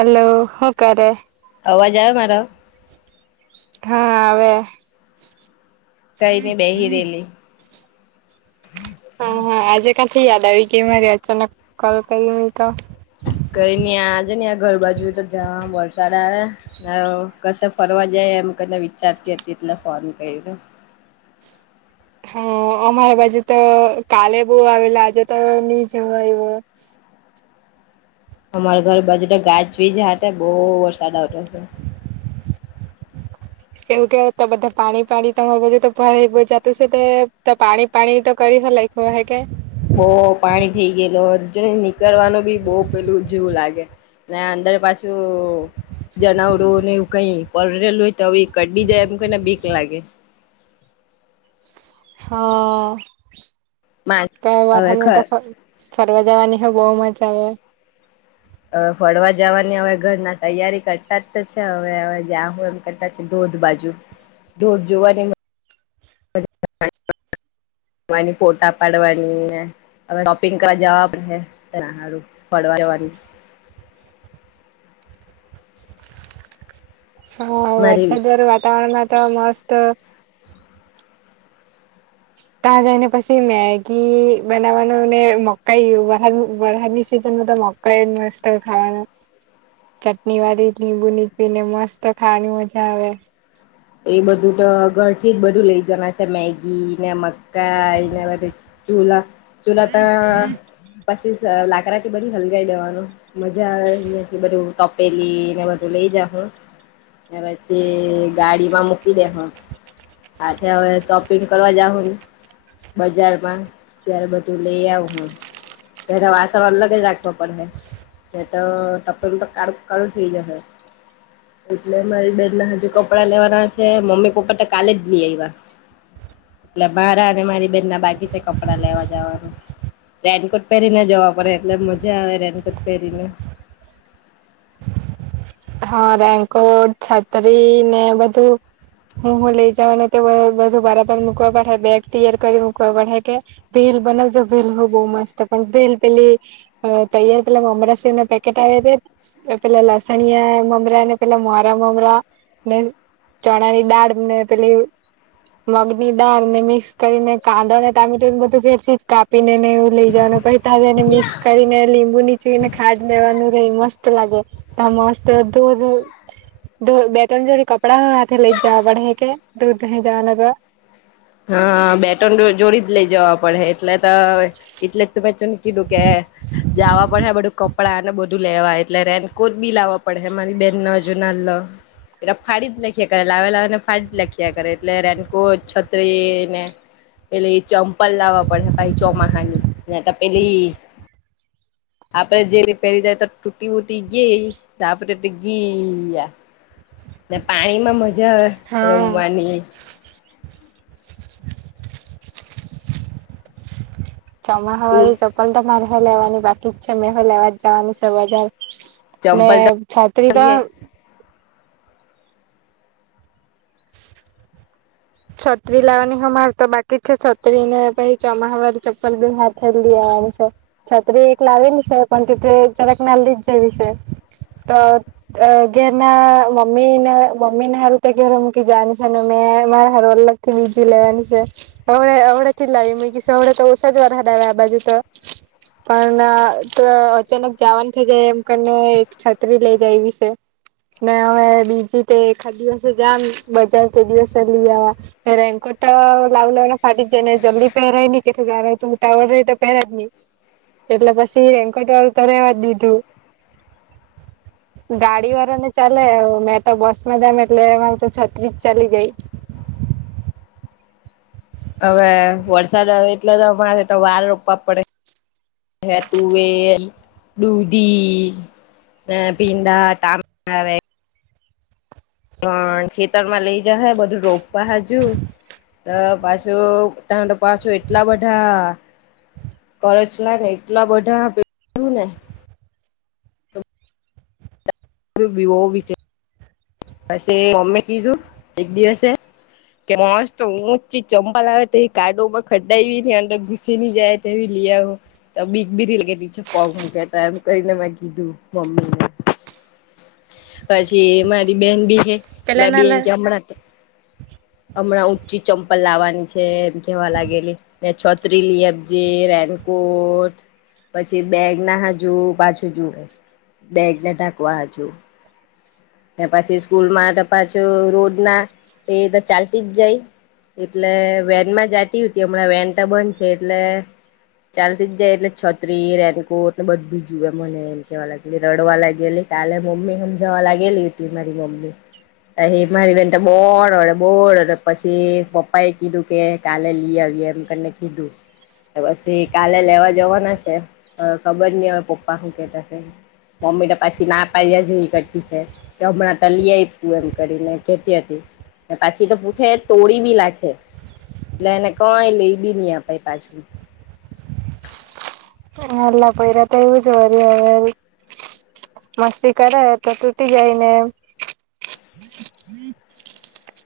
Hello, હૂ કરે અવાજ આવે મારા હા આવે કઈ નઈ બેહીરેલી [unintelligible] હા હા આજે [inaudible] યાદ આવી ગઈ મારે અચાનક કોલ કરી. તો કઈ નઇ આજે ને ઘર બાજુ તો જ વરસાદ આવે. ના કશે ફરવા જાય એમ કને વિચારતી હતી, એટલે ફોન કરીયો હમ્મ અમારા બાજુ તો કાલે બહૂ આવેલા આજે તો નહી જવા એ અમારા ઘર બાજુ ગાજવીજ હતા, બહુ વરસાદ આવતો હતો. એવું કેય તો બધા પાણી પાણી તમારી જે તો ભરે જાતું છે, પાણી પાણી તો કરી લખવા હે કે બહૂ પાણી થઈ ગયેલ જ નીકળવાનું બી બહ પેલું જેવું લાગે. મે અંદર પાછું જણવડું ને એવું કઈ પરેલું હોય તો કરડી જાય એમ કઈને બીક લાગે. હા કઈ વારતા હવે ફરવા જવાની હ હૂ મજા આવે. હ ફરવા જવાની હવે ઘરના તૈયારી કરતા જ છે, હવે હવે જાહુ એમ ધ બાજુ ઢોર જોવા અને [unintelligible] [inaudible] ની ફોટા પાડવાની, હવે શોપિંગ કરવા જવા ફડવા જવાની. [unintelligible] [inaudible] હા મારી વરસાદ વારું વાતાવરણ માં તો મસ્ત ત્યાં જઈને પછી મેગી બનાવાનું મકાઈ વરદ વરહાદ ની સીઝન મકા ઇસ્ટ થવાનું ચટણી વાળી લીંબુ નીકીને મસ્ત ખાવાની મજા આવે એ બધું તો ઘરથી જ બધું લઈ જવાના છે મેગી ને મ કઈના બ ચુલા ચુલા તો પછી લાકડાથી બધું હલગાવ દેવાનું મજા બધું તપેલી ને બધું લઈ. કે પછી ગાડીમાં મૂકી દેહો. હછા હવે શોપિંગ કરવા જાાવ ને બજાર પણ ત્યારે બધું લઈ આવ હમ. તોને વાચરણ અલગ જ રાખવા પડે તો ટપર કાળું કાળું થઈ જશે એટલે મારી બેન ના હજુ. કપડા લેવાના છે મમ્મી પપ્પા તો કાલે જ લઈ આવ્યા. એટલે મારા અને મારી બેનના બાકી છે કપડા લેવા જવાનું. રેનકોટ પહેરીને જવા પડે એટલે મજા આવે રેનકોટ પહેરીને [inaudible] હા રેનકોટ છત્રી ને બધું હું હું લઈ જઉને બધું બરાબ મકવા પાડે બેગ તૈયાર કરી મુકવા પડે કે ભી. લ બનાવજો ભેલ બહ મસ્ત પણ ભેલ પેલી તૈયાર પેલા અમરા શ ના પેકેટ આવ પેલા લસણિયા મમરા ને પેલા મારા મમરા ને ચણા ની દાળ ને પેલી મગની દાળ ને મિક્સ કરીને કાંદો ને તમેી એ બધું ફેરથી કાપી ને ને એવું લઈ જ ને મિક્સ કરીને લીંબુ નીચુઈને ખાદ લેવાનું રહી મસ્ત લાગે ત મસ્ત તો દોજ બે ત્રણ જોડ કપડા હોય હાથે લઈ જવા પડે કે દૂરહી જવા લગ હા બેટન જોડી જ લઈ જવા પડે એટલે તો એટલે જ તું મેં તોને કીધું કે જવા પડે બધું કપડાં અને બધું લેવા એટલે રેનકોટ બી લાવવા પડે મારી બેનજુ પ ફાડી જ લખ્યા કરે લાવે લાવેને ફાડી જ લખ્યા કરે એટલે રેનકો છ. તત્રને પેલે એ ચંપલ લાવવા પડે ભાઈ ચોમાસાની પેલી આપડે જે પહેરી જાય તો તૂટી ઉટી ગઈ આપડે તો ગયા. ને પાણી માં મજા આવે હા રમવાની [unintelligible] ચોમા તું હવાળની ચપલ તો મારે હ લેવાની બાકી જ છે મે હ લેવા જ જવાની સજાર ને ચંપલ તો છત્રી તો. લઈ છત્રી લાવની હ મા તો બાકી છે છત્રી ને ભછ ચમવાારી ચપલ બ હાથ દ. છત્રી એક લાવલી છે પણ ત જરાક નલ્દી જ જવી છે તો. અ ઘ ના મમ્મીને મમ્મી ને હારુંતા ગરમુંકી જાાન સને મે મા અલગ થી બીજી લેવાની છે હ હડે થી લાવીકીીશ હડે તો ઓછા જ વાર હ આવે્યા આ બાજુ તો હ. પણ અચાનક જવાન થઇ જાય એમ કરીને એક છત્રી લઇ જાય એ વિશે હવે બીજી તે ખાદી હસે જામ બજાર ખ દિવસે વા રેનકોટ લાવ લ ફાટી જ ને જલ્દી પહેરાઈ કે જ તું ઉતાવ ર.. પહે જની એટલે પછી રેન્કોટળ તો રહેવા જ દીધું. હ. ગાડી વાર ને ચાલે મે તો બસમાં જમે એલે માસ છત્રીસ ચલી જાય. હવે વરસાદ આવે એટલે તો તો વાર રોપવા પડે હે ટુવેલ દુધી હ પીડાા ટમે. પણ ખેતરમાં લઈ જ હ બધું રોપવા હજુ પાછ. તો પાછો એટલા બધા કરછલા ને એટલા બધા પેલુ ને [inaudible] પસે મોમે કીધુ એક દીવસે કે મસ્ત ઊંચી ચંપલ આવે તેવી કાડોવમા ખડાવ ને અંદર ઘુસી ની જાય તેવી આવ તો બીક બી ની લાગે પગ મુકે તો એમ કરીને મેં કીધું મમ્મીને પછી મારી બેન બી છે મે પેલા ના બેન કેય હમણાં હમણાં ઊંચી ચંપલ લાવવાની છે એમ કેવા લાગેલી છત્રી લી આપ જે રેનકોટ પછી બેગ ના હાજુ પાછું જુએ બેગને ઢાકવા હાજુ એ પછી સ્કૂલમાં તો પાછું રોડ ના એ તો ચાલતી જ જાય એટલે વેનમાં જાતી ઉતી હમણાં વેન તો બંધ છે એટલે ચાલતી જ જાય એટલે છત્રી રેનકોટ ને એટલે બધું જુએ મને એમ કેવા લાગે રડવા લાગેલી કાલે મમ્મી હમજાવા લાગેલી હતી મારી મમ્મી પહી મારી બેન તો બોરડે બોરડે પછી પપ્પા એ કીધું કે કાલે લી આવ એમ કરીને કીધું પછી કાલે લેવા જવાના છે હ ખબર ની હવે પપ્પા હું કેતાશે મમ્મી ત પાછી ના પાડ્યા જેવી કરટી છે. હમણાં તલી આયપુ એમ કરીને કેતી હતી. ના પછી તો પૂથે તોડી બી લાખે એટલે એને કય લેબી ન આપાય પાછું. નાલા પોઈરા ત એવું જ વરી અવે મસ્તી કરે તો તૂટી જાય ને [inaudible]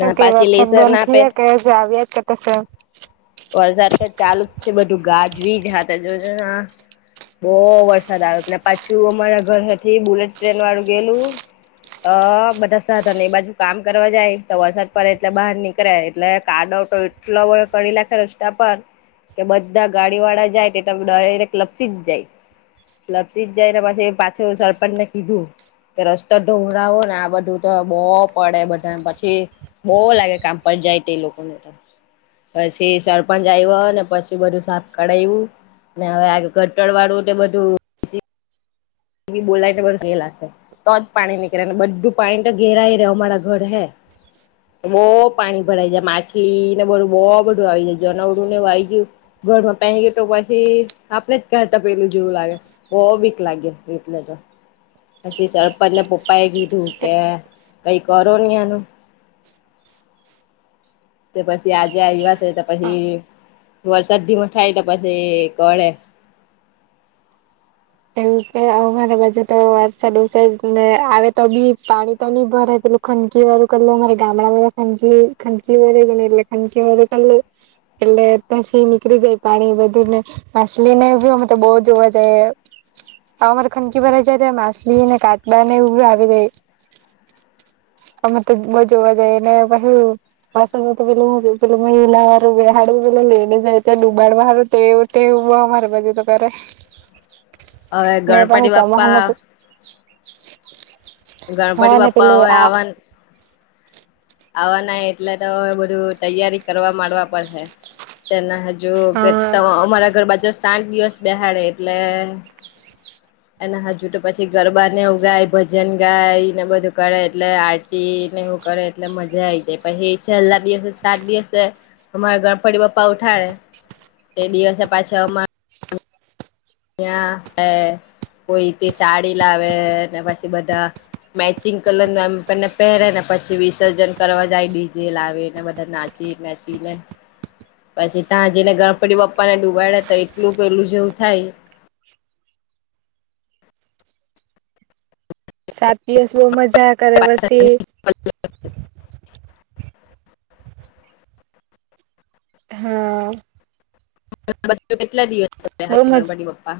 હુ કે પાછી વરસાદ લેસન બંધ આપે થયા કે હજુ આવ્યા જ કરત સે વરસાદ તો ચાલુ જ છે બધું ગાજ વીજ હાતા જોજો હા બો વરસાદ આવે પાછું અમારા ઘરથી બુલેટ ટ્રેન વાળું ગેલું અ બધા સાધન એ બાજુ કામ કરવા જાય તો વરસાદ પડે એટલે બહાર નીકળે એટલે કાડ [inaudible] રસ્તા પર કે બધા ગાડી વાળા જાય ત ડાયરેકટ લપસી જ જાય. લપસી જાયને પછી પાછુ સરપંચ ને કીધું કે રસ્તો ઢુંગળો ને આ બધું તો બો પડે બધાને પછી બો લાગે કામ પર જાય તે લોકોને તો પછી સરપંચ આવ્યોને પછી બધું સાપ કરાયું હવે આ ગટર વાળું તે બધું બોલાયને ગેલાશે તો જ પાણી નીકળે બધું પાણી તો ઘેરાય રેય અમારા ઘર હે બો પાણી ભરાઈ જાય માછલીને બધું બહ બધું આવી જાય જનાવડું ને એવું આવી ગયુ ઘરમાં પેહે ગયુ તો પછી આપણે જ કાઢતા પેલું જેવું લાગે બઘ બીક લાગે એટલે ત પછી સરપંચના પપ્પા એ કીધું કે કઈ કરો ની આનું તે પછી આજે આવ્યા છે તો પહી વરસાદધીમાં થાય પછી કરે એવું કે અમારા બાજુ તો વારસાદ ઓસ જ ને આવે તો બી પાણી તો ની ભરાય પેલું ખનકી વાળું મારે ગામડામાં ખ ખંનકી [unintelligible] એટલે [unintelligible] એટલે તયથી નીકળી જાય પાણી બધી ને માછલી ને બી અમે તો બો જોવા જાયે [inaudible] આ અમારે ખનકી ભરાઈ જાય તયા માછલી ને કાટવા ને એવું આવી રેય [inaudible] અમે તો બો જોવા જાયેં ને પહી [unintelligible] લેને જાય ડુબાડવ તેવી તે બો અમારે બાજુ તો કરે [inaudible] નને બા હ ગણપતિ ચમાહન બાપ્પા તો હા ગણપદી ને પપ્પાઓ પેલું આ આવવાના આવવા નાય એટલે તોવે બધું તૈયારી કરવા માંડવા પડશે છે તેના જો કે હા અમારા ઘર બાજુ સાઠ દિવસ બેહાડે એટલે એના હાથ જુટ પછી ગરબાને ગાય ભજન ગાયને બધું કરે એટલે આરતી એવું કરે એટલે મજા આ આવી જાય પછ છેલ્લા દિવસે સાત દિવસે અમારે ગણપતિ પપ્પા ઉઠાડે એ દિવસે પાછા અમે ત્યા કોઈ સાડી લાવે ને પછી બધા મેચિંગ કલર ન એમને પહેરે ને પછી વિસર્જન કરવા જાય ડીજે લાવ ને બધા નાચે ચી ના ચીને પછી ત્યાં જેને ગણપતિ પપ્પા ને ડુબાડે તો એટલું પેલું જેવું થાય સા પીયસ બહુ મજા કરે પછી થાય હા કેટલા દિવસ બહુ મજ પપ્પા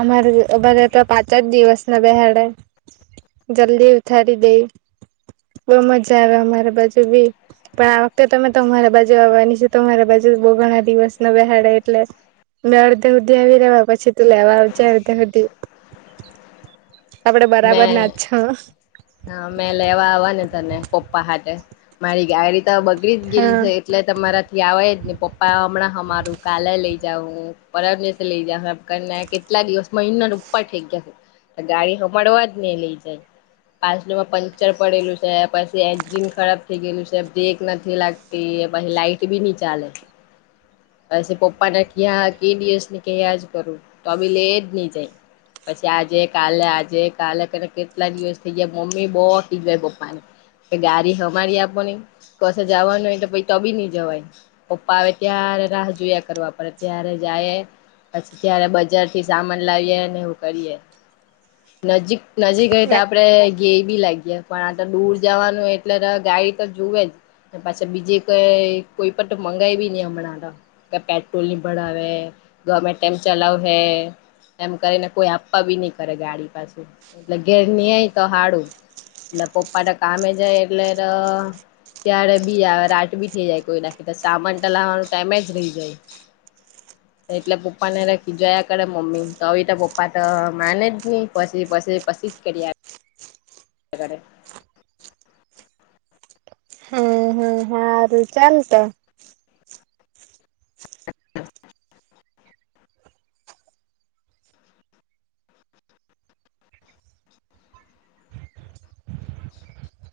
અમારે અમારે તો પાંચા જ દિવસ ના બેહાડે જલ્દી ઉતારી દઈ બઉ મજા આવ અમારા બાજુ બી પણ આ વખતે તમે તમારા બાજુ આવવાની છે તમારા બાજુ બહુ ઘણા દિવસ ન બેહાડે એટલે મેં અડધે સુુધી આવી લેવા પછી તું લેવા આવજે અડધે સુધી આપડે મે બરાબર ના જ છો હા મે લેવાઆવવા ને તને પપ્પા હા મારી આ બગડી જ ગયેલ હા છે એટલે તમારા થી આવે જ ને પપ્પા હમણાં અમારું કાલે લઈ જાવું પરમ દિવસેલઈ જયા કેટલા દિવસમાં ઇનર ઉપર ઠઈ ગયા છે ગાડી મળવા જ ને લઈ જાય પાછમાં પંક્ચર પડેલું છે પછી એન્જિન ખરાબ થઈ ગયેલું છે બ્રેક નથી લાગતી ભ લાાઈટ બી નહી ચાલે પછી પપ્પા ના ક્યા કે દિવસ ને કયા જ કરું તો આવીી લે જ નહી જાય પછી આજે કાલે આજે કાલે કેટલા દિવસ થઇ જાય મમ્મી બહ થી જાય પપ્પા ને ગાડી અમારી આપોની ક જવાનું હોય તો પ તબી નઈ જવાય પપ્પા આવે ત્યારે રાહ જોયા કરવા પડે ત્યારે જ આ પછી ત્યારે બજાર થી સામાન લાવીએ ને એવું કરીએ નજીક નજીક ગઈ હ તો આપડે ગ એ બી લાગી પણ આ તો દૂર જવાનું એટલે ગાડી તો જુવે જ પાછી બીજે કઈ કોઈ પણ મંગાવી નઈ હમણાં તો કે પેટ્રોલ ની ભણાવે ગમેતેમ ચલાવ હે એમ કરીને કોઈ આપવા બી નહી કરે ગાડી પાછું એટલે ઘેર નની અય તો હાડું એટલેટ કામે જાય એટલે ત્યારે બી આવે રાત બી થઈ જાય કોઈ નાખી તો સામાન તો લાવવાનું ટાઈમે જ રહી જાય એટલે પપ્પા ને રાખી જોયા કરે મમ્મી તો આવી તો પપ્પા તો માને જ નહી પછી પી પાસે પ્રસિદ્ધ કરી્યા એ કડ હ ચાલ તો હ [inaudible]